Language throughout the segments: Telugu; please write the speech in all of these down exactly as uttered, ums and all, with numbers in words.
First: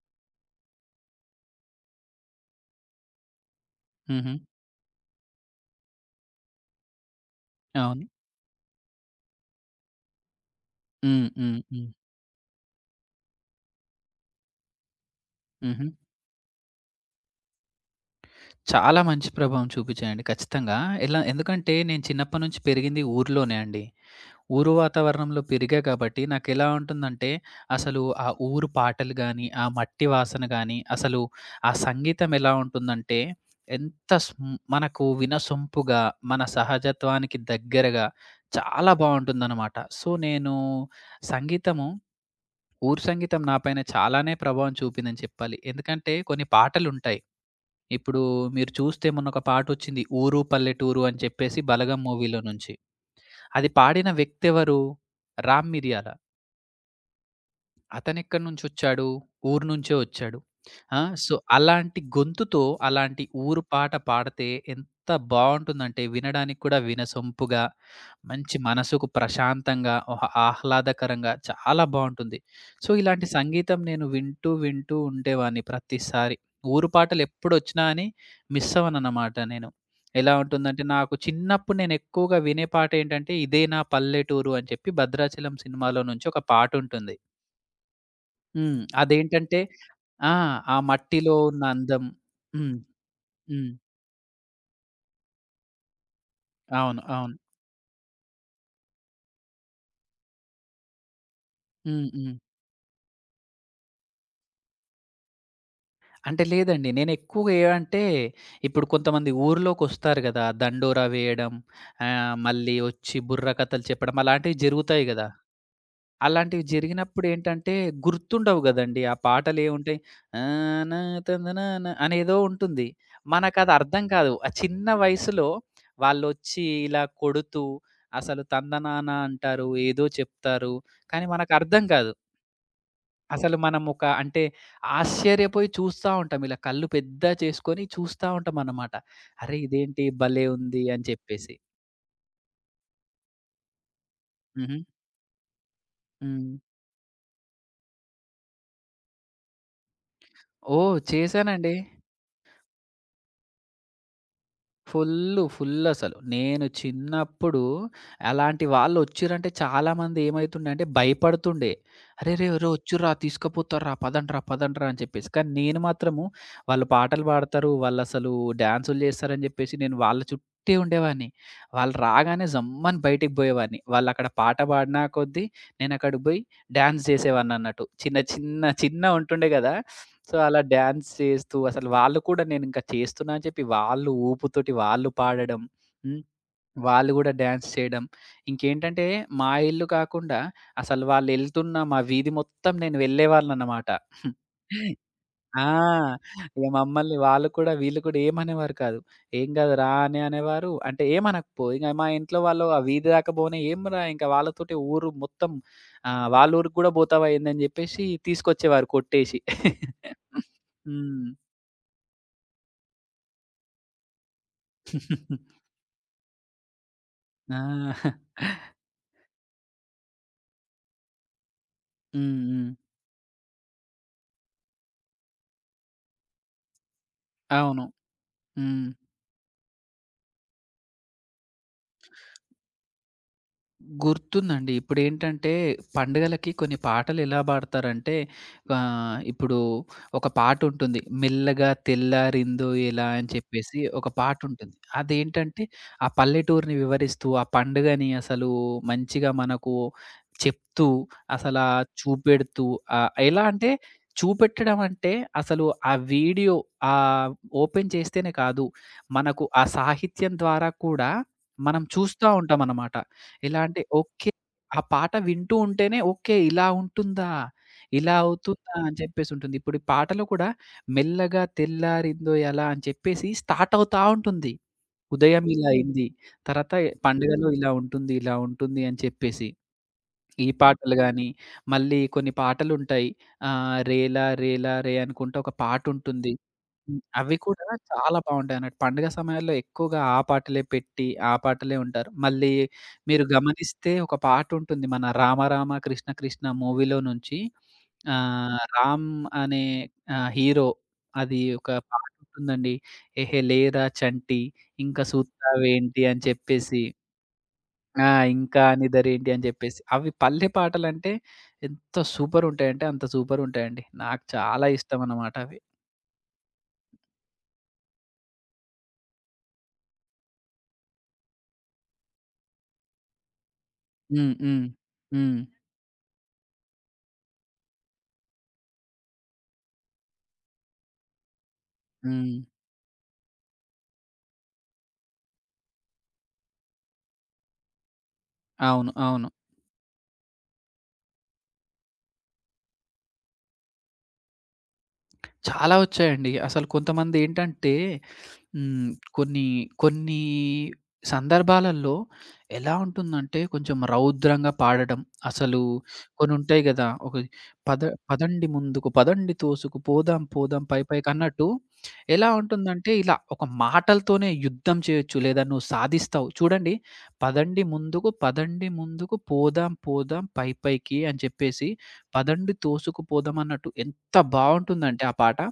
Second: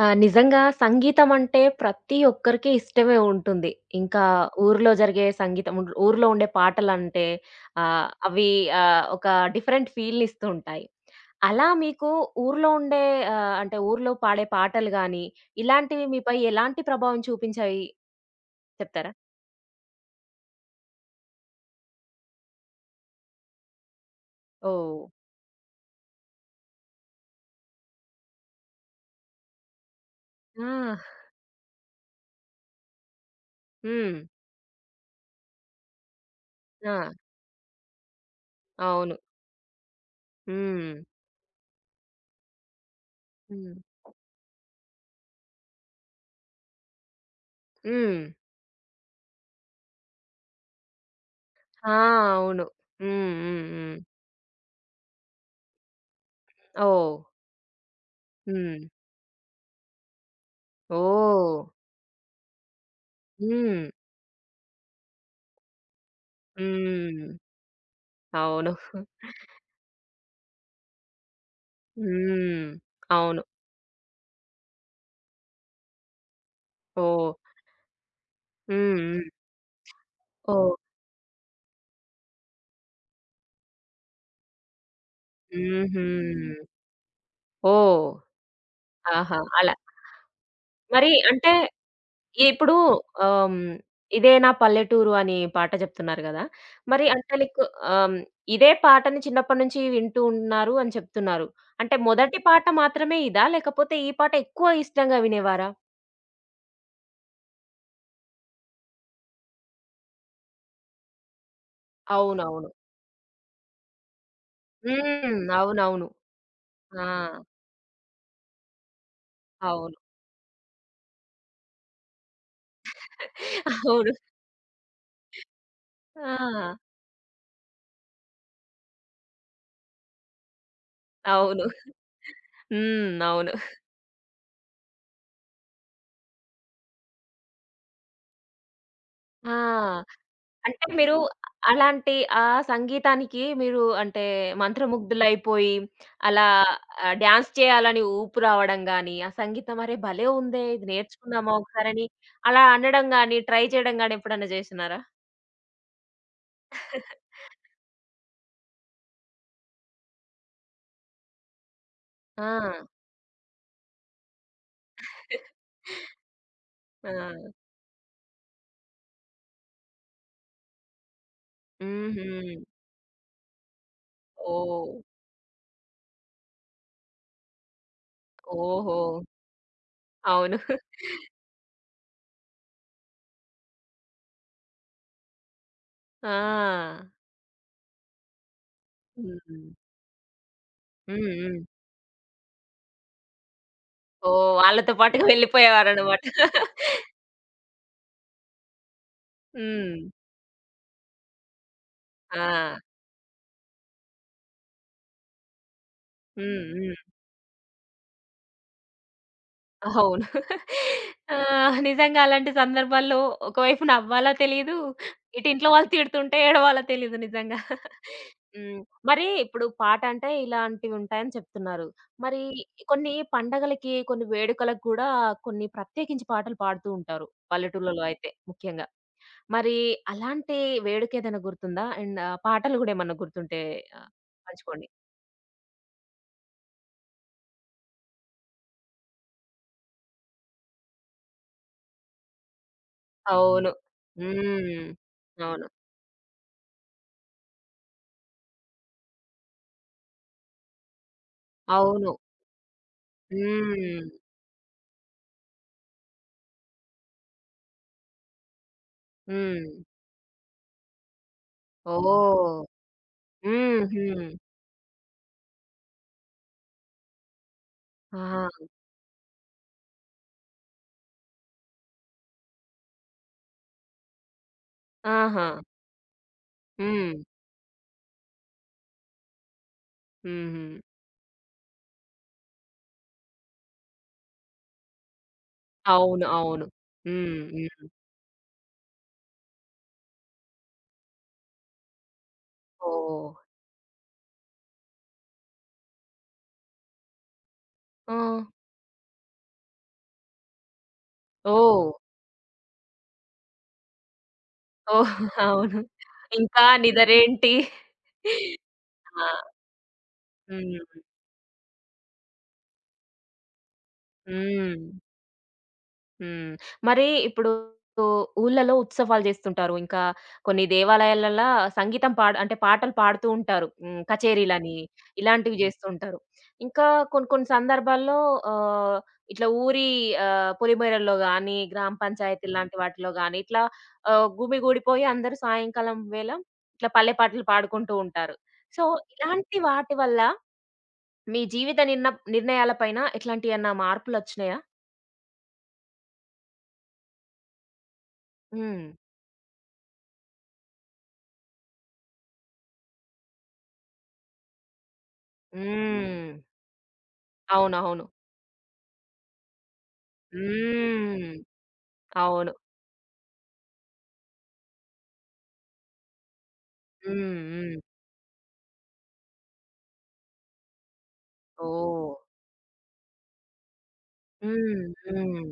ఆ! నిజంగా సంగీతం అంటే ప్రతి ఒక్కరికి ఇష్టమే ఉంటుంది. ఇంకా హుహు. ఊర్లో జరిగే సంగీతం ఉన్ ఊర్లో ఉండే పాటలంటే అవును. ఆహ్, అవి ఆహ్, ఒక డిఫరెంట్ ఫీల్‌నిస్తూ ఉంటాయి. హ్మ్. హ్మ్. అలా హ్మ్. మీకు ఊర్లో ఉండే ఆహ్, అంటే ఊర్లో పాడే పాటలు గాని, హుహు. ఇలాంటివి మీపై ఎలాంటి ప్రభావం చూపించాయి చాలా చెప్తారా? మంచి ప్రభావం చూపించాయండి ఖచ్చితంగా. ఎలా ఎందుకంటే నేను చిన్నప్పటి నుంచి పెరిగింది ఊర్లోనే అండి. ఊరు ఓహ్! వాతావరణంలో పెరిగా కాబట్టి నాకెలా ఉంటుందంటే అసలు ఆ ఊరు పాటలు గాని, ఆ మట్టి వాసన ఆ! గాని, అసలు ఆ సంగీతం ఎలా ఉంటుందంటే ఎంత హ్మ్. స్మ్ మనకు వినసొంపుగా, మన ఆ! సహజత్వానికి దగ్గరగా చాలా అవును. బావుంటుందనమాట. సో నేను హ్మ్. సంగీతము ఊరు సంగీతం నా హ్మ్. పైన చాలానే ప్రభావం చూపిందని చెప్పాలి. ఎందుకంటే కొన్ని పాటలుంటాయి. హ్మ్. ఇప్పుడు మీరు చూస్తే మొన్న ఒక పాటొచ్చింది 'ఊరు పల్లెటూరు' అని చెప్పేసి ఆ! 'బలగం' మూవీలో అవును. నుంచి. హ్మ్. హ్మ్. అది హ్మ్. పాడిన వ్యక్తి ఎవరు? 'రామ్ మిరియాల.' ఓహ్! అతనెక్కడి హ్మ్. నుంచొచ్చాడు? ఊరు నుంచే వచ్చాడు. ఆ! So, oh! అలాంటి గొంతుతో అలాంటి ఊరు హ్మ్. పాట పాడితే ఎంత బావుంటుందంటే వినడానికి కూడా హ్మ్. వినసొంపుగా, మంచి అవును. మనసుకు ప్రశాంతంగా, ఓహ్! ఆహ్లాదకరంగా చాలా బావుంటుంది. హ్మ్. సో, ఇలాంటి అవును. సంగీతం నేను వింటూ, వింటూ ఉండేవాడిని ప్రతిసారి. ఊరు ఓహ్! పాటలెప్పుడొచ్చినా అని మిస్ హ్మ్. హ్మ్. అవ్వనన్నమాట నేను. ఎలా ఓహ్! ఉంటుందంటే నాకు చిన్నప్పుడు నేనెక్కువగా వినే పాటేంటంటే, 'ఇదే నా పల్లెటూరు' అని చెప్పి 'భద్రాచలం' సినిమాలో హుహు. నుంచి ఒక పాటుంటుంది. ఓహ్! హ్మ్. ఆహా! అదేంటంటే అలా. ఆ! ఆ మరి మట్టిలో అంటే ఉన్న అందం. ఇప్పుడు హ్మ్. ఆహ్, హ్మ్, హ్మ్. ఇదే నా పల్లెటూరు అని పాట చెప్తున్నారు గదా! అవును. మరి అంటే అవును. నీకు ఆహ్, హ్మ్, ఇదే పాటని చిన్నప్పటి నుంచి వింటూ ఉన్నారు అని చెప్తున్నారు. అంటే హ్మ్. హ్మ్. మొదటి పాట మాత్రమే ఇదా? లేకపోతే ఈ పాట ఎక్కువ ఇష్టంగా వినేవారా? అంటే లేదండి. నేనెక్కువగా ఏవంటే ఇప్పుడు కొంతమంది ఊర్లోకొస్తారు గదా! దండోరా వేయడం ఆహ్, అవునవును. మళ్ళీ ఒచ్చి బుర్ర కథలు చెప్పడం అలాంటివి జరుగుతాయి గదా! హ్మ్. అవునవును. అలాంటివి ఆ! జరిగినప్పుడేంటంటే, గుర్తుండవు గదండీ! ఆ అవును. పాటలేవుంటాయి. ఆన తందనాన అనేదో ఉంటుంది. మనకదర్థం అవును. కాదు. ఆ చిన్న వయసులో వాళ్ళొచ్చి ఆ! ఇలా కొడుతూ, అసలు తందనాన అంటారు, ఏదో చెప్తారు, కానీ అవును. మనకర్థం కాదు. హ్మ్. అవును. అసలు మనమొక అంటే ఆశ్చర్యపోయి చూస్తా ఉంటాం. ఇలా కళ్ళు పెద్ద చేసుకొని చూస్తా ఉంటామనమాట. అరే! ఆ! ఇదేంటి భలే ఉంది అంటే అని మీరు చెప్పేసి. అలాంటి ఆ సంగీతానికి మీరు అంటే హుహు. మంత్రముగ్ధులైపోయి అలా హ్మ్. ఆహ్, డాన్స్ చేయాలని ఊపు రావడం గాని, ఆ సంగీతం అరే భలే ఉందే! ఇది ఓహ్! నేర్చుకుందామా చేశానండి. ఒకసారని అలా అనడం గాని, ట్రై చేయడం గాని ఎప్పుడన్నా చేసినారా? ఫుల్లు. ఫుల్లసలు. నేను చిన్నప్పుడు అలాంటి వాళ్ళొచ్చిర్రంటే చాలామంది ఏమైతుండంటే భయపడుతుండే. "అరెరే! ఒరేయ్ ఆ! ఒచ్చిర్రా తీసుకపోతార్రా పదండ్రా, పదండ్రా" అని చెప్పేసి. కానీ నేను మాత్రము వాళ్ళు పాటలు ఆ! పాడతారు, వాళ్ళసలు డాన్సులు జేస్తారని జెప్పేసి నేను వాళ్ళ చుట్టే ఉండేవాడిని. వాళ్ళు రాగానే హుహు. జమ్మని బయటికి బోయేవాడిని. వాళ్ళక్కడ పాట ఓహ్! పాడిన కొద్దీ నేనక్కడికి బోయి డాన్స్ జేసేవాడినన్నట్టు. చిన్న చిన్న ఓహో! చిన్నగుంటుండే గదా! సో, అవును. అలా డాన్స్ చేస్తూ అసలు వాళ్ళు కూడా నేనింకా చేస్తున్నా అని చెప్పి వాళ్ళు ఊపుతోటి వాళ్ళు పాడడం. హ్మ్. ఆ! వాళ్ళు గూడా డాన్స్ చేయడం. ఇంకేంటంటే మా హ్మ్. ఇల్లు కాకుండా అసలు హ్మ్. హ్మ్. వాళ్ళెళ్తున్న మా వీధి మొత్తం నేను వెళ్ళేవాడినన్నమాట. ఓహ్! వాళ్ళతో పాటుగా ఆ! వెళ్ళిపోయేవారన్నమాట. ఇగ మమ్మల్ని వాళ్ళు కూడా వీళ్ళు కూడా ఏమనేవారు కాదు. "ఏం కాదురా" హ్మ్. అని అనేవారు. అంటే ఏమనకపో ఇగ మా ఇంట్లో వాళ్ళు ఆ ఆ! వీధి దాకా పోనీ "ఏమిరా ఇంక వాళ్ళతోటే ఊరు మొత్తం ఆహ్, వాళ్ళ హ్మ్. ఊరికి కూడా హ్మ్. పోతావా ఏంది" అని చెప్పేసి తీసుకొచ్చేవారు కొట్టేసి. అవును. హ్మ్. ఆ! నిజంగా అలాంటి సందర్భాల్లో ఒకవైపు నవ్వాలా తెలీదు, ఇటు ఇంట్లో వాళ్ళు తిడుతుంటే ఏడవాలో తెలీదు నిజంగా. ఆ! హ్మ్. మరి ఇప్పుడు పాట అంటే ఇలాంటివుంటాయని చెప్తున్నారు. మరి హ్మ్. హ్మ్. కొన్ని పండగలకి, కొన్ని వేడుకలకు గూడా కొన్ని ప్రత్యేకించి పాటలు పాడుతూ ఉంటారు. అవును. పల్లెటూర్లలో అయితే ముఖ్యంగా. హ్మ్. మరి అలాంటి వేడుకేదైనా గుర్తుందా? అండ్ ఆ పాటలు గూడా ఏమన్నా గుర్తుంటే ఆహ్, గుర్తుందండి. పంచుకోండి. ఇప్పుడేంటంటే, పండుగలకి కొన్ని పాటలెలా పాడతారంటే, ఆహ్, ఇప్పుడు ఒక పాటుంటుంది. 'మెల్లగా తెల్లారిందో ఎలా' అని అవును. చెప్పేసి ఒక పాటుంటుంది. హ్మ్. అదేంటంటే, అవును. ఆ పల్లెటూరిని వివరిస్తూ, ఆ పండుగని అసలు మంచిగా మనకు చెప్తూ, అసలా అవును. చూపెడుతూ ఆహ్, ఎలా అంటే, హ్మ్. చూపెట్టడం అంటే, అసలు ఆ వీడియో ఆహ్, ఓపెన్ చేస్తేనే కాదు, మనకు ఆ హ్మ్. సాహిత్యం ద్వారా కూడా మనం చూస్తా ఓహ్! ఉంటామనమాట. ఎలా అంటే హుహు. ఓకే. ఆ పాట వింటూ ఉంటేనే ఓకే. ఇలా ఉంటుందా? ఇలా ఆ! అవుతుందా? అని చెప్పేసి ఉంటుంది. ఇప్పుడు ఈ పాటలో కూడా మెల్లగా తెల్లారిందో ఎలా అని చెప్పేసి స్టార్ట్ అవుతా ఉంటుంది. ఉదయం ఆహా! ఇలా హ్మ్. అయింది. తర్వాత హ్మ్. పండుగలో ఇలా ఉంటుంది, ఇలా ఉంటుంది అని చెప్పేసి. ఈ హుహు. పాటలు గాని, మళ్ళీ కొన్ని పాటలుంటాయి. ఆహ్, 'రేలా రేలా రే' అనుకుంటా ఒక అవును. పాటుంటుంది. అవును. హ్మ్. అవి హ్మ్. కూడా హ్మ్. చాలా బావుంటాయన్నట్టు. పండుగ సమయాల్లో ఎక్కువగా ఆ పాటలే పెట్టి, ఆ పాటలే ఉంటారు. మళ్ళీ మీరు ఓహ్! గమనిస్తే ఒక పాటుంటుంది. మన 'రామ రామ కృష్ణ కృష్ణ' మూవీలో నుంచి ఆ! ఆహ్, రామ్ అనే ఆహ్, హీరో అది ఒక ఓహ్! పాటుంటుందండి. 'ఏహే లేరా చంటి ఇంక ఓహ్! అవును. సూత్తావేంటి' అని ఇంకా చెప్పేసి నిదరేంటి? ఆ! ఇంకా ఆ! నిదరేంటి అని జెప్పేసి. అవి పల్లె హ్మ్. పాటలంటే ఎంత సూపరుంటాయంటే అంత సూపరుంటాయండి. నాకు చాలా హ్మ్. ఇష్టమనమాట అవి. హ్మ్. మరి ఇప్పుడు ఊర్లలో ఉత్సవాలు జేస్తుంటారు. ఇంకా కొన్ని దేవాలయాలల్ల సంగీతం పాడ అంటే పాటలు పాడుతూ ఉంటారు. హ్మ్. హ్మ్. హ్మ్. కచేరీలని హ్మ్. ఇలాంటివి జేస్తూ ఉంటారు. ఇంకా కొన్ని కొన్ని సందర్భాల్లో ఆహ్, ఇట్లా ఊరి ఆహ్, పొలిమేరల్లో గానీ, గ్రామ హ్మ్. పంచాయతీ లాంటి వాటిలో గానీ, ఇట్లా ఆహ్, గుమిగూడిపోయి అందరూ సాయంకాలం వేళ ఇట్లా పల్లె పాటలు పాడుకుంటూ ఉంటారు. సో, అవును. అవును. ఇలాంటి వాటి వల్ల మీ జీవిత నిర్ణ నిర్ణయాల పైన ఎట్లాంటియన్నా మార్పులొచ్చినాయా? చాలా వచ్చాయండి. అసలు కొంతమందేంటంటే, హ్మ్. హ్మ్. కొన్ని, కొన్ని సందర్భాలలో ఎలా ఉంటుందంటే కొంచెం రౌద్రంగా పాడడం. అసలు హ్మ్. కొన్నుంటాయి గదా! ఒక పద అవునవును. పదండి ముందుకు, పదండి తోసుకు, పోదాం పోదాం పై హ్మ్. పైకన్నట్టు ఎలా అవును. ఉంటుందంటే ఇలా ఒక మాటలతోనే యుద్ధం చేయొచ్చు. లేదా నువ్వు సాధిస్తావు. చూడండి, హ్మ్. పదండి హ్మ్. ముందుకు, పదండి ముందుకు, పోదాం పోదాం పై పైకి అని చెప్పేసి, ఓహ్! పదండి తోసుకుపోదాం అన్నట్టు ఎంత హ్మ్. బావుంటుందంటే ఆ పాట. హ్మ్.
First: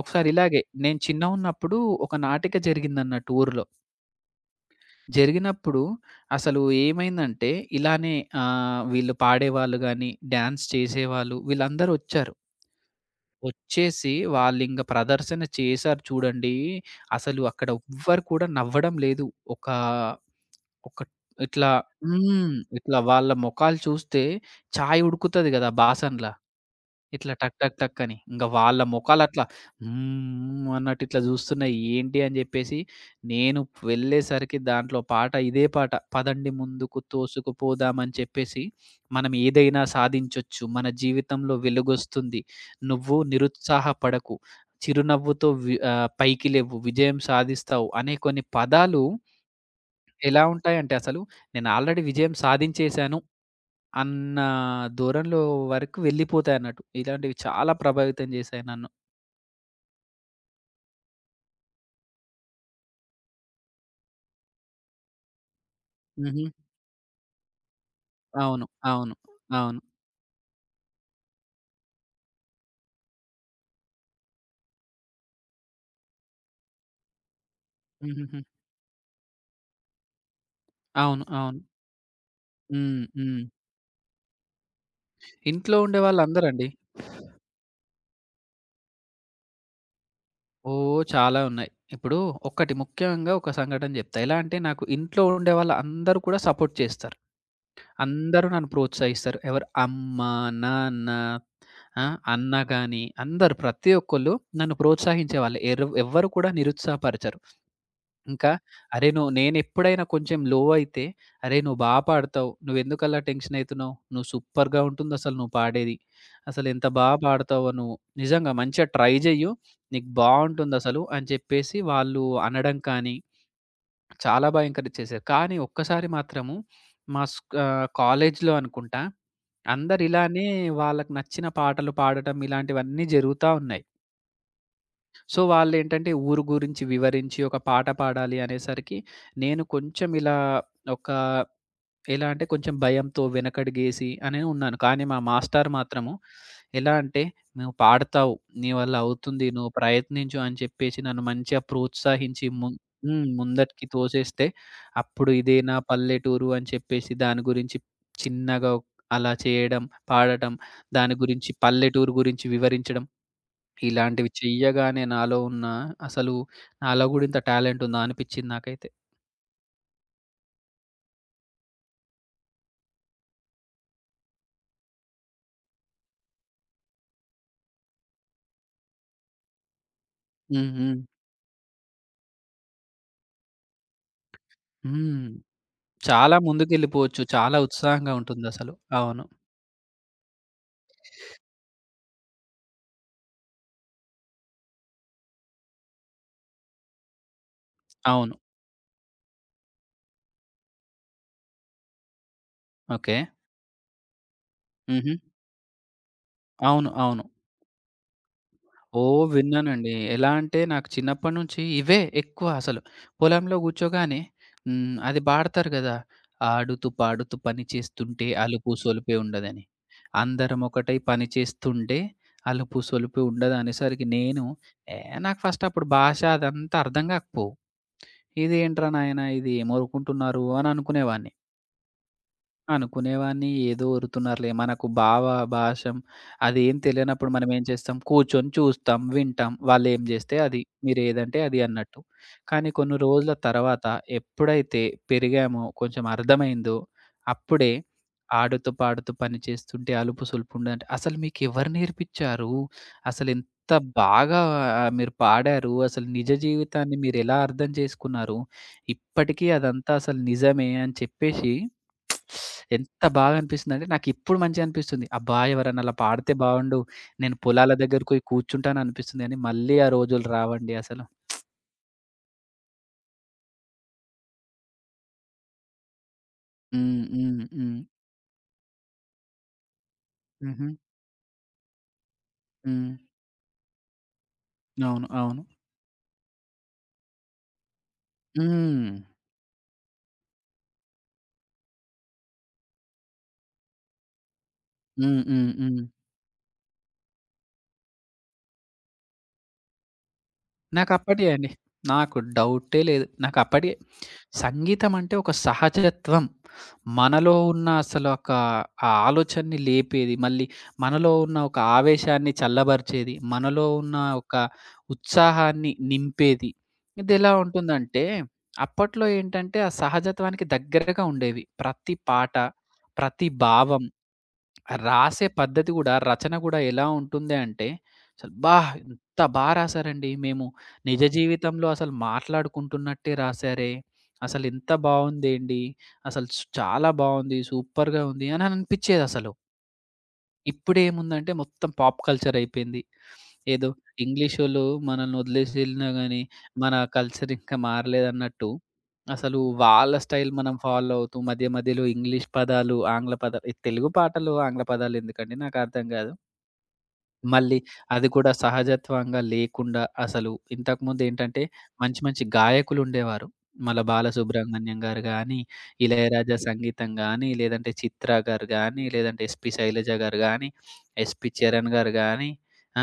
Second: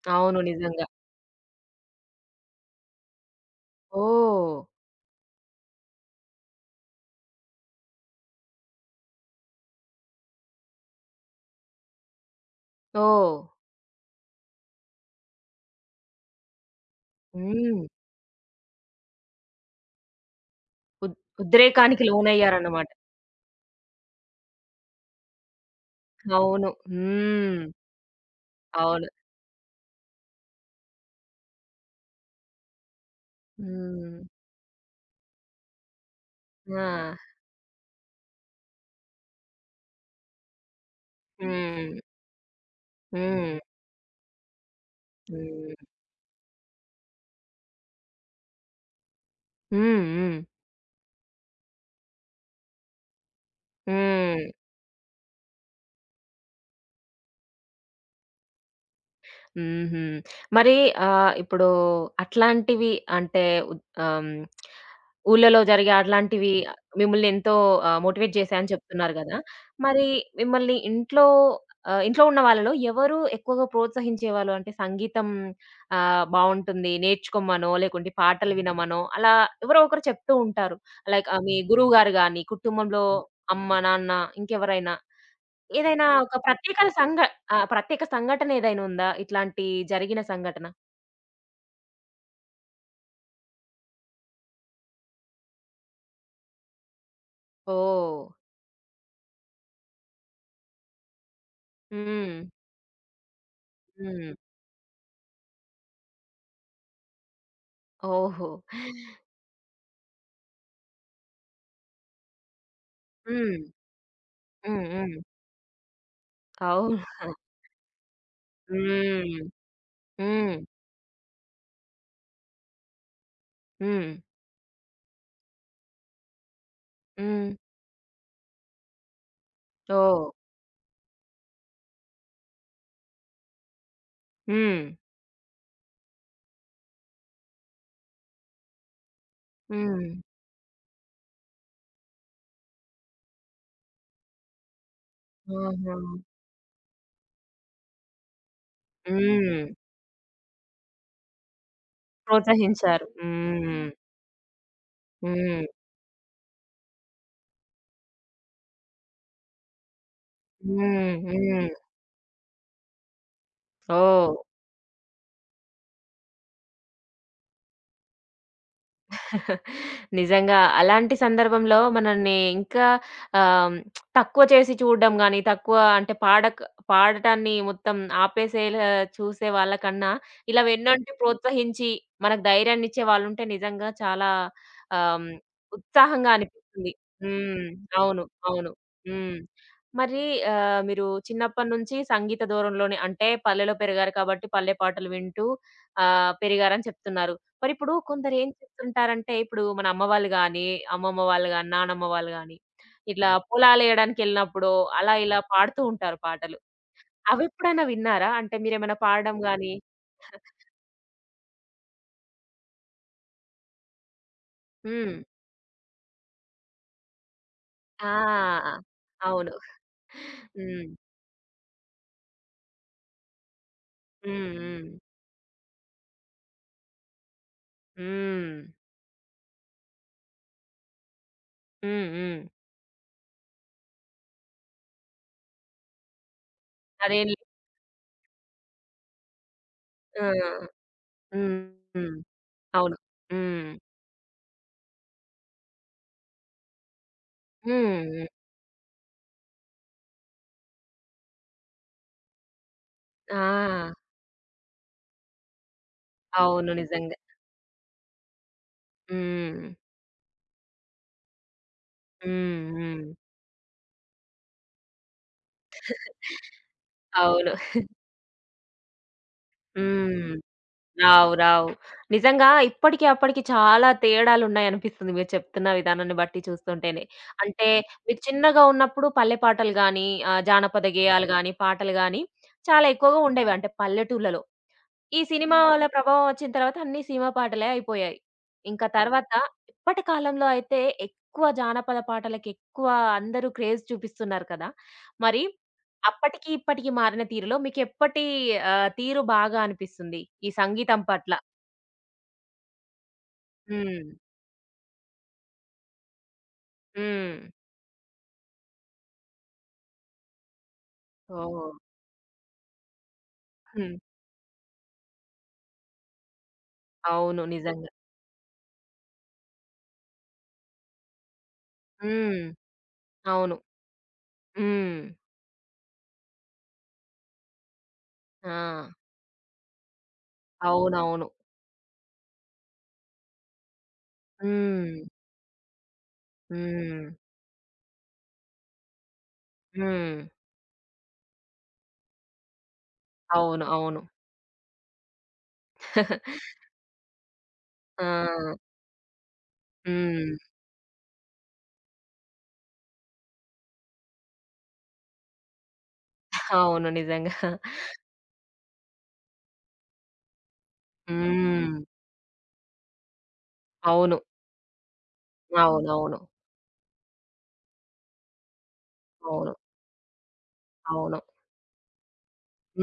ఒకసారి అవును. ఇలాగే నిజంగా. నేను చిన్నగున్నప్పుడు ఒక నాటిక జరిగిందన్నట్టు ఊర్లో. ఓహ్! జరిగినప్పుడు అసలు ఏమైందంటే ఇలానే ఆహ్, వీళ్ళు పాడేవాళ్ళు గానీ, డాన్స్ చేసేవాళ్ళు వీళ్ళందరూ ఒచ్చారు. ఓహ్! ఒచ్చేసి వాళ్ళింక ప్రదర్శన చేశారు చూడండి. అసలు అక్కడ హ్మ్. ఎవ్వరు కూడా నవ్వడం లేదు. ఒక ఒక ఉద్ ఇట్లా ఉద్రేకానికి హ్మ్. లోనయ్యారన్నమాట. ఇట్లా వాళ్ళ మొఖాలు చూస్తే చాయ్ ఉడుకుతది గదా! బాసన్ల. అవును. ఇట్లా టక్ హ్మ్. టక్ టక్ అని. ఇంక వాళ్ళ అవును. మొఖాలట్లా హ్మ్. అన్నట్టు ఇట్లా జూస్తున్నాయి. ఏంటి అని జెప్పేసి నేను హ్మ్. వెళ్ళేసరికి దాంట్లో పాట ఇదే పాట. పదండి ముందుకు ఆ! తోసుకుపోదామని చెప్పేసి మనం ఏదైనా సాధించొచ్చు. మన జీవితంలో హ్మ్. వెలుగొస్తుంది. నువ్వు హ్మ్. నిరుత్సాహపడకు. చిరునవ్వుతో వి హ్మ్. ఆహ్, పైకి లెవ్వు. విజయం సాధిస్తావు అనే కొన్ని పదాలు హ్మ్. హ్మ్. ఎలా ఉంటాయంటే అసలు నేను ఆల్రెడీ విజయం సాధించేశాను. అన్న హ్మ్. దూరంలో వరకు వెళ్ళిపోతాయన్నట్టు. ఇలాంటివి చాలా ప్రభావితం చేశాయి నన్ను. హుహు. మరి ఆహ్, ఇప్పుడు అట్లాంటివి అంటే ఉద్ ఆహ్, హ్మ్. ఊర్లలో జరిగే హుహు. అట్లాంటివి మిమ్మల్ని ఎంతో ఆహ్, మోటివేట్ అవును. చేశాయని అవును. చెప్తున్నారు గదా! అవును. మరి మిమ్మల్ని ఇంట్లో ఆహ్, ఇంట్లో ఉన్న వాళ్ళలో ఎవరు ఎక్కువగా ప్రోత్సహించేవాళ్ళు? అంటే సంగీతం ఆహ్, బావుంటుంది నేర్చుకోమనో, లేకుంటే హుహుహు. పాటలు వినమనో అలా ఎవరో ఒకరు చెప్తూ ఉంటారు. అవును. లైక్ ఆహ్, మీ అవును. గురువుగారు గాని, హ్మ్. కుటుంబంలో హ్మ్. అమ్మ, నాన్న ఇంకెవరైనా. ఇంట్లో ఏదైనా ఒక ఉండేవాళ్ళందరండి. ప్రత్యేక సంఘ ఆ! ప్రత్యేక సంఘటన ఏదైనా ఉందా? ఇట్లాంటి జరిగిన సంఘటన? ఓహ్! చాలా ఉన్నాయి. ఇప్పుడు ఒకటి ముఖ్యంగా ఒక సంఘటన చెప్తా. ఎలా అంటే నాకు ఇంట్లో ఉండేవాళ్ళందరూ కూడా సపోర్ట్ చేస్తారు. ఓహ్! అందరూ నన్ను ప్రోత్సహిస్తారు. ఎవరు అమ్మ, నాన్న, ఆ! హ్మ్. అన్న గాని అందరూ ప్రతి హ్మ్. ఒక్కళ్ళు నన్ను ప్రోత్సహించేవాళ్ళు. ఎరు ఎవ్వరు కూడా నిరుత్సాహపరచరు. ఇంకా ఓహో! అరే! నువ్వు నేనెప్పుడైనా కొంచెం లో అయితే, "అరే! నువ్వు బా పాడతావు. నువ్వెందుకలా టెన్షన్ హ్మ్. అయితున్నావు? నువ్వు సూపర్‌గా హ్మ్. హ్మ్. ఉంటుందసలు నువ్వు పాడేది. అసలెంత అవును. బా పాడతావో నువ్వు. నిజంగా మంచిగా ట్రై హ్మ్. జెయ్యు. నీకు హ్మ్. బావుంటుందసలు" అని చెప్పేసి వాళ్ళు అనడం కానీ, హ్మ్. చాలా బా ఎంకరేజ్ చేశారు. కానీ ఒక్కసారి మాత్రము మా హ్మ్. స్క్ ఆహ్, కాలేజ్‌లో అనుకుంటా, ఓహ్! అందరిలానే వాళ్ళకి నచ్చిన పాటలు పాడటం ఇలాంటివన్నీ జరుగుతా ఉన్నాయి. హ్మ్. సో, వాళ్ళేంటంటే ఊరు గురించి వివరించి ఒక పాట పాడాలి అనేసరికి, నేను హ్మ్. కొంచెం ఇలా ఒక ఎలా అంటే కొంచెం భయంతో వెనకడుగేసి అనే ఉన్నాను. కానీ మా మాస్టారు ఆహా! మాత్రము ఎలా అంటే, "నువ్వు పాడతావు, నీ వల్ల అవుతుంది, హ్మ్. నువ్వు ప్రయత్నించు" అని చెప్పేసి నన్ను మంచిగా ప్రోత్సహించి ముం ప్రోత్సహించారు. హ్మ్. ముందటికి హ్మ్. తోసేస్తే, అప్పుడు హ్మ్. ఇదేనా పల్లెటూరు అని చెప్పేసి దాని గురించి చిన్నగా ఒక్- అలా చేయడం, పాడటం, దాని హ్మ్. గురించి హ్మ్. పల్లెటూరు గురించి వివరించడం ఇలాంటివి ఓహ్! చెయ్యగానే నాలో ఉన్న అసలు నాలో గూడా ఇంత టాలెంట్ ఉందా అనిపిచ్చింది నాకైతే. నిజంగా. అలాంటి సందర్భంలో మనల్ని ఇంకా ఆహ్, తక్కువ చేసి చూడడం గాని, తక్కువ అంటే పాడక పాడటాన్ని మొత్తం ఆపేసేలా చూసే వాళ్ళకన్నా, ఇలా హ్మ్. హ్మ్. వెన్నంటి ప్రోత్సహించి, మనకు ధైర్యాన్నిచ్చే వాళ్ళుంటే నిజంగా చాలా హ్మ్. ఆహ్, ఉత్సాహంగా చాలా అనిపిస్తుంది. ముందుకెళ్ళిపోవచ్చు. చాలా హ్మ్. ఉత్సాహంగా అవును. అవును. ఉంటుందసలు. అవును. హ్మ్. మరి ఆహ్, మీరు చిన్నప్పటినుంచి సంగీత దూరంలోనే అంటే పల్లెలో పెరిగారు కాబట్టి పల్లె పాటలు వింటూ ఆహ్, పెరిగారని చెప్తున్నారు. మరిప్పుడు అవును. కొందరేం చేస్తుంటారంటే, ఇప్పుడు మన అమ్మ వాళ్ళు గానీ, అమ్మమ్మ వాళ్ళు గానీ, నానమ్మ వాళ్ళు గానీ, ఓకే. ఇట్లా పొలాలేయడానికెళ్ళినప్పుడో, హుహు. అలా ఇలా పాడుతూ ఉంటారు పాటలు. అవును. అవును. అవెప్పుడైనా విన్నారా? అంటే మీరేమైనా ఓహ్! పాడడం గానీ విన్నానండి. హ్మ్. ఎలా అంటే నాకు చిన్నప్పటి నుంచి ఇవే ఎక్కువ అసలు. పొలంలో కూర్చోగానే హ్మ్. అది పాడతారు గదా! ఆడుతూ పాడుతూ పని చేస్తుంటే అలుపు ఆ! సొలుపే అవును. ఉండదని. అందరం హ్మ్. ఒకటై పని చేస్తుంటే అలుపు సొలుపు ఉండదు అనేసరికి నేను హ్మ్. హ్మ్. ఏ నాకు ఫస్ట్ అప్పుడు భాష అదంతా అర్థం గాకపోవు. హ్మ్. ఇదేంట్రా నాయనా! ఇది ఏం ఒరుకుంటున్నారు అని అనుకునేవాడిని. హ్మ్. హ్మ్. అనుకునేవాడిని. ఏదో ఒరుతున్నరులే. మనకు భావ, భాషం అదేం అదేం తెలియనప్పుడు లే మనం ఏం చేస్తాం, కూర్చొని చూస్తాం, వింటాం. వాళ్ళేం జేస్తే అది. ఆ! మీరేదంటే హ్మ్. అది అన్నట్టు. హ్మ్. కానీ అవును. కొన్ని రోజుల హ్మ్. తర్వాత ఎప్పుడైతే పెరిగామో, కొంచెం అర్థమైందో, అప్పుడే హ్మ్. హ్మ్. ఆడుతూ, పాడుతూ పని చేస్తుంటే అలుపు సొలుపుండదంటే, "అసలు మీకెవరు నేర్పిచ్చారు? అసలెంత ఆ! బాగా ఆహ్, మీరు పాడారు. అసలు నిజ అవును. జీవితాన్ని నిజంగా. మీరెలా అర్థం జేసుకున్నారు? ఇప్పటికీ హ్మ్. అదంతా అసలు నిజమే" అని చెప్పేసి హ్మ్. ఎంత హ్మ్. బాగా అనిపిస్తుందంటే, నాకిప్పుడు మంచిగనిపిస్తుంది. అబ్బా! ఎవరన్నా అలా పాడితే బావుండు. నేను అవును. పొలాల దగ్గరకి పోయి కూర్చుంటాననిపిస్తుంది గానీ, మళ్ళీ ఆ రోజులు హ్మ్. రావండి అసలు. రావు. రావు. నిజంగా ఇప్పటికి, అప్పటికి చాలా తేడాలున్నాయనిపిస్తుంది మీరు చెప్తున్న విధానాన్ని బట్టి హ్మ్. చూస్తుంటేనే. హ్మ్. అంటే హ్మ్. మీరు చిన్నగా ఉన్నప్పుడు పల్లె పాటలు గాని, ఆహ్, హుహు. జానపద గేయాలు గాని, పాటలు గాని చాలా హ్మ్. ఎక్కువగా ఉండేవి. అంటే పల్లెటూర్లలో. అవును. ఈ అవును. సినిమాల ప్రభావం వచ్చిన తర్వాత అన్ని సినిమా పాటలే అయిపోయాయి. ఇంకా హ్మ్. హ్మ్. తర్వాత ఇప్పటి కాలంలో అయితే ఎక్కువ జానపద పాటలకి ఎక్కువ అందరూ క్రేజ్ చూపిస్తున్నారు కదా! హ్మ్. మరి హ్మ్. హ్మ్. అప్పటికి, ఇప్పటికి మారిన తీరులో మీకెప్పటి ఆహ్, తీరు బాగా అనిపిస్తుంది ఈ సంగీతం నాకప్పటియే పట్ల? అండి. నాకు డౌటే లేదు. నాకప్పటికే హ్మ్. సంగీతం అంటే ఒక సహజత్వం. మనలో హ్మ్. ఉన్న అసలు ఒక ఆ ఆలోచనని లేపేది, మళ్ళీ మనలో ఉన్న ఒక ఓహ్! ఆవేశాన్ని చల్లబరిచేది, మనలో ఉన్న హ్మ్. ఒక ఉత్సాహాన్ని నింపేది. ఇదెలా అవును. నిజంగా. ఉంటుందంటే, అప్పట్లో ఏంటంటే, ఆ సహజత్వానికి దగ్గరగా ఉండేవి. ప్రతి పాట, హ్మ్. ప్రతి అవును. భావం ఆ హ్మ్. రాసే పద్ధతి గూడా, రచన గూడా ఎలా ఉంటుంది అంటే, అసలు ఆ! "అబ్బా! ఎంత బా రాసారండి. మేము నిజ అవునవును. జీవితంలో అసలు మాట్లాడుకుంటున్నట్టే రాసారే. అసలింత హ్మ్. బావుందేండి. అసలు స్ చాలా హ్మ్. బావుంది. సూపర్‌గా ఉంది" అని అనిపించేదసలు. హ్మ్. ఇప్పుడేముందంటే మొత్తం పాప్ కల్చర్ అయిపోయింది. అవును. ఏదో అవును. ఇంగ్లీషోళ్ళు మనల్ని వదిలేసి ఎళ్ళినా గాని, మన కల్చర్ ఇంకా మారలేదన్నట్టు, ఆ! అసలు వాళ్ళ స్టైల్ హ్మ్. మనం ఫాలో అవుతూ మధ్య మధ్యలో ఇంగ్లీష్ పదాలు, ఆంగ్ల పదాలు ఈ తెలుగు పాటలు, ఆంగ్ల పదాలు ఎందుకండి నాకర్థం కాదు. అవును. నిజంగా. మళ్ళీ అది కూడా సహజత్వంగా లేకుండా అసలు ఇంతకుముందేంటంటే హ్మ్. మంచి మంచి గాయకులుండేవారు. మన అవును. బాలసుబ్రహ్మణ్యం గారు గానీ, అవునవును. ఇళయరాజా సంగీతం గానీ, లేదంటే చిత్ర గారు గానీ, లేదంటే ఎస్‌పి అవును. శైలజ గారు గానీ, అవును. ఎస్‌పి చరణ్ గారు గానీ,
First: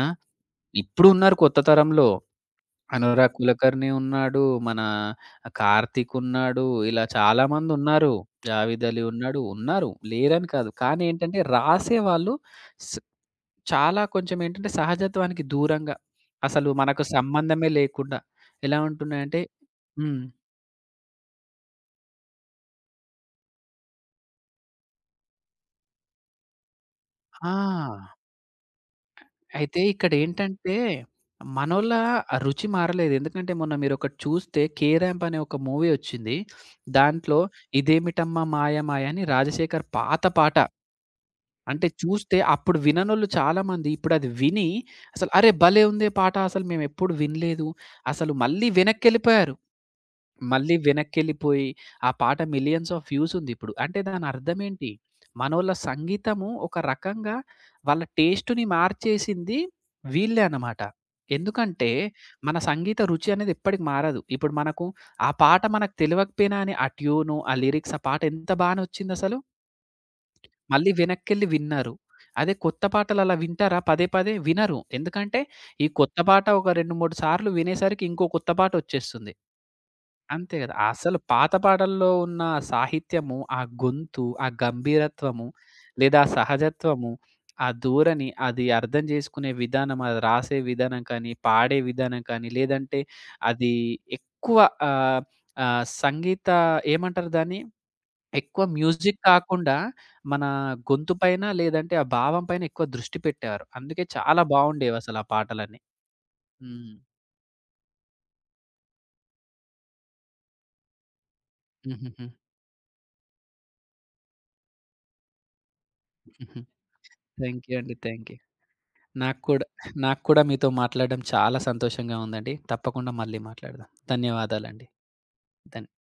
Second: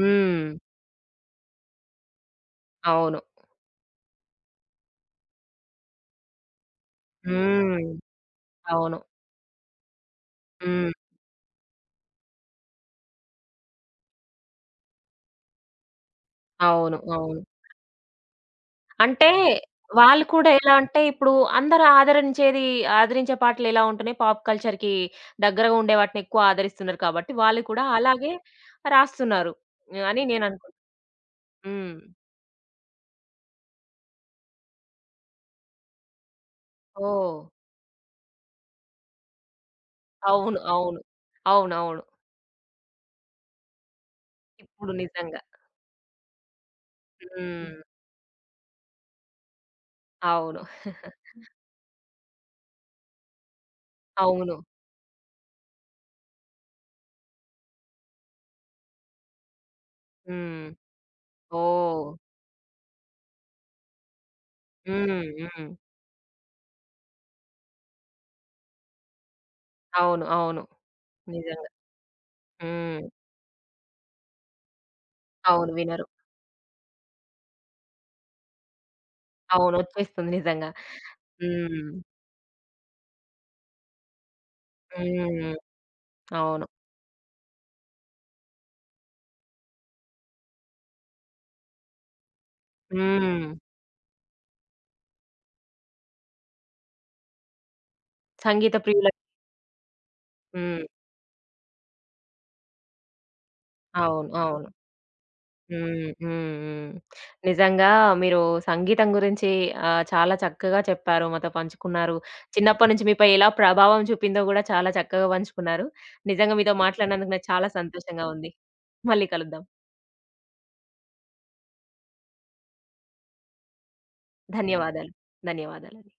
ఆ! ఇప్పుడు ఉన్నారు కొత్త తరంలో. అవును. అనురాగ్ కులకర్ణి ఉన్నాడు. మన కార్తీక్ ఉన్నాడు. ఇలా హ్మ్. చాలామందున్నారు. జావేద్ అవును. అలీ ఉన్నాడు. ఉన్నారు. లేరని కాదు. హ్మ్. కానీ ఏంటంటే రాసేవాళ్ళు చాలా కొంచెం ఏంటంటే సహజత్వానికి దూరంగా, అసలు అవును. మనకు అవును. సంబంధమే లేకుండా ఎలా అంటే ఉంటున్నాయంటే హ్మ్. వాళ్ళు కూడా ఎలా అంటే ఇప్పుడు అందరూ ఆదరించేది ఆదరించే పాటలు ఎలా ఉంటున్నాయి, పాప్ కల్చర్‌కి దగ్గరగా ఉండే వాటిని ఎక్కువ ఆదరిస్తున్నారు కాబట్టి, వాళ్ళు కూడా ఆ! అలాగే రాస్తున్నారు అయితే అని నేను ఇక్కడేంటంటే, అనుకున్నా. మనోళ్ళ హ్మ్. ఆ రుచి మారలేదు. ఎందుకంటే, మొన్న మీరొకటి చూస్తే 'కే ర్యాంప్' అనే ఒక మూవీ వచ్చింది. ఓహ్! దాంట్లో 'ఇదేమిటమ్మా మాయ మాయ' అని రాజశేఖర్ పాత పాట. అవును. అవును. అంటే అవునవును. చూస్తే అప్పుడు విననోళ్ళు చాలామంది ఇప్పుడది విని ఇప్పుడు అసలు నిజంగా. "అరే భలే ఉందే పాట అసలు మేమెప్పుడు వినలేదు." హ్మ్. అసలు మళ్ళీ వెనక్కెళ్ళిపోయారు. అవును. మళ్ళీ వెనక్కెళ్ళిపోయి, ఆ పాట మిలియన్స్ ఆఫ్ వ్యూస్ ఉందిప్పుడు. అంటే అవును. దానర్థమేంటి? మనోళ్ళ సంగీతము ఒక రకంగా వాళ్ళ టేస్ట్‌ని మార్చేసింది వీళ్ళే హ్మ్. అనమాట. ఎందుకంటే, ఓహ్! మన సంగీత రుచి అనేది ఎప్పటికి మారదు. ఇప్పుడు మనకు హ్మ్. ఆ పాట హ్మ్. మనకు తెలవకపోయినా అని ఆ ట్యూను, ఆ లిరిక్స్ ఆ పాట ఎంత బానొచ్చిందసలు. అవును. అవును. మళ్ళీ వెనక్కెళ్ళి నిజంగా. విన్నారు. అదే కొత్త హ్మ్. పాటలు అలా వింటారా పదే పదే? వినరు. ఎందుకంటే, అవును. ఈ వినరు. కొత్త పాట ఒక రెండు, మూడు సార్లు వినేసరికి ఇంకో కొత్త పాటొచ్చేస్తుంది. అవును. వచ్చేస్తుంది అంతే నిజంగా. గదా! అసలు పాత హ్మ్. పాటల్లో ఉన్న సాహిత్యము, ఆ గొంతు, ఆ గంభీరత్వము, హ్మ్. లేదా ఆ అవును. సహజత్వము, ఆ ధోరణి, అది అర్థం చేసుకునే విధానం, అది రాసే విధానం కానీ, పాడే విధానం కానీ, లేదంటే హ్మ్. అది ఎక్కువ ఆహ్, ఆహ్, సంగీత ఏమంటారు దాన్ని? ఎక్కువ సంగీత ప్రియుల మ్యూజిక్ కాకుండా, మన హ్మ్. గొంతు పైన లేదంటే ఆ భావం పైన ఎక్కువ దృష్టి పెట్టేవారు. అందుకే అవును. చాలా అవును. బావుండేవసలు ఆ పాటలన్నీ. హ్మ్. హ్మ్. హ్మ్. హ్మ్. నిజంగా మీరు సంగీతం గురించి ఆహ్, చాలా చక్కగా చెప్పారు. మాతో పంచుకున్నారు. హుహుహు. చిన్నప్పటి నుంచి మీపై ఎలా ప్రభావం చూపిందో గూడా చాలా చక్కగా పంచుకున్నారు. నిజంగా హుహు. మీతో మాట్లాడినందుకు నాకు థాంక్ చాలా యూ అండి. సంతోషంగా థాంక్ యూ. ఉంది. మళ్ళీ నాకు కలుద్దాం. కూడా నాకు కూడా మీతో మాట్లాడడం చాలా సంతోషంగా ఉందండి. తప్పకుండా మళ్ళీ మాట్లాడదాం. ధన్యవాదాలండి. ధన్యవాదాలు. ధన్ ధన్యవాదాలండి.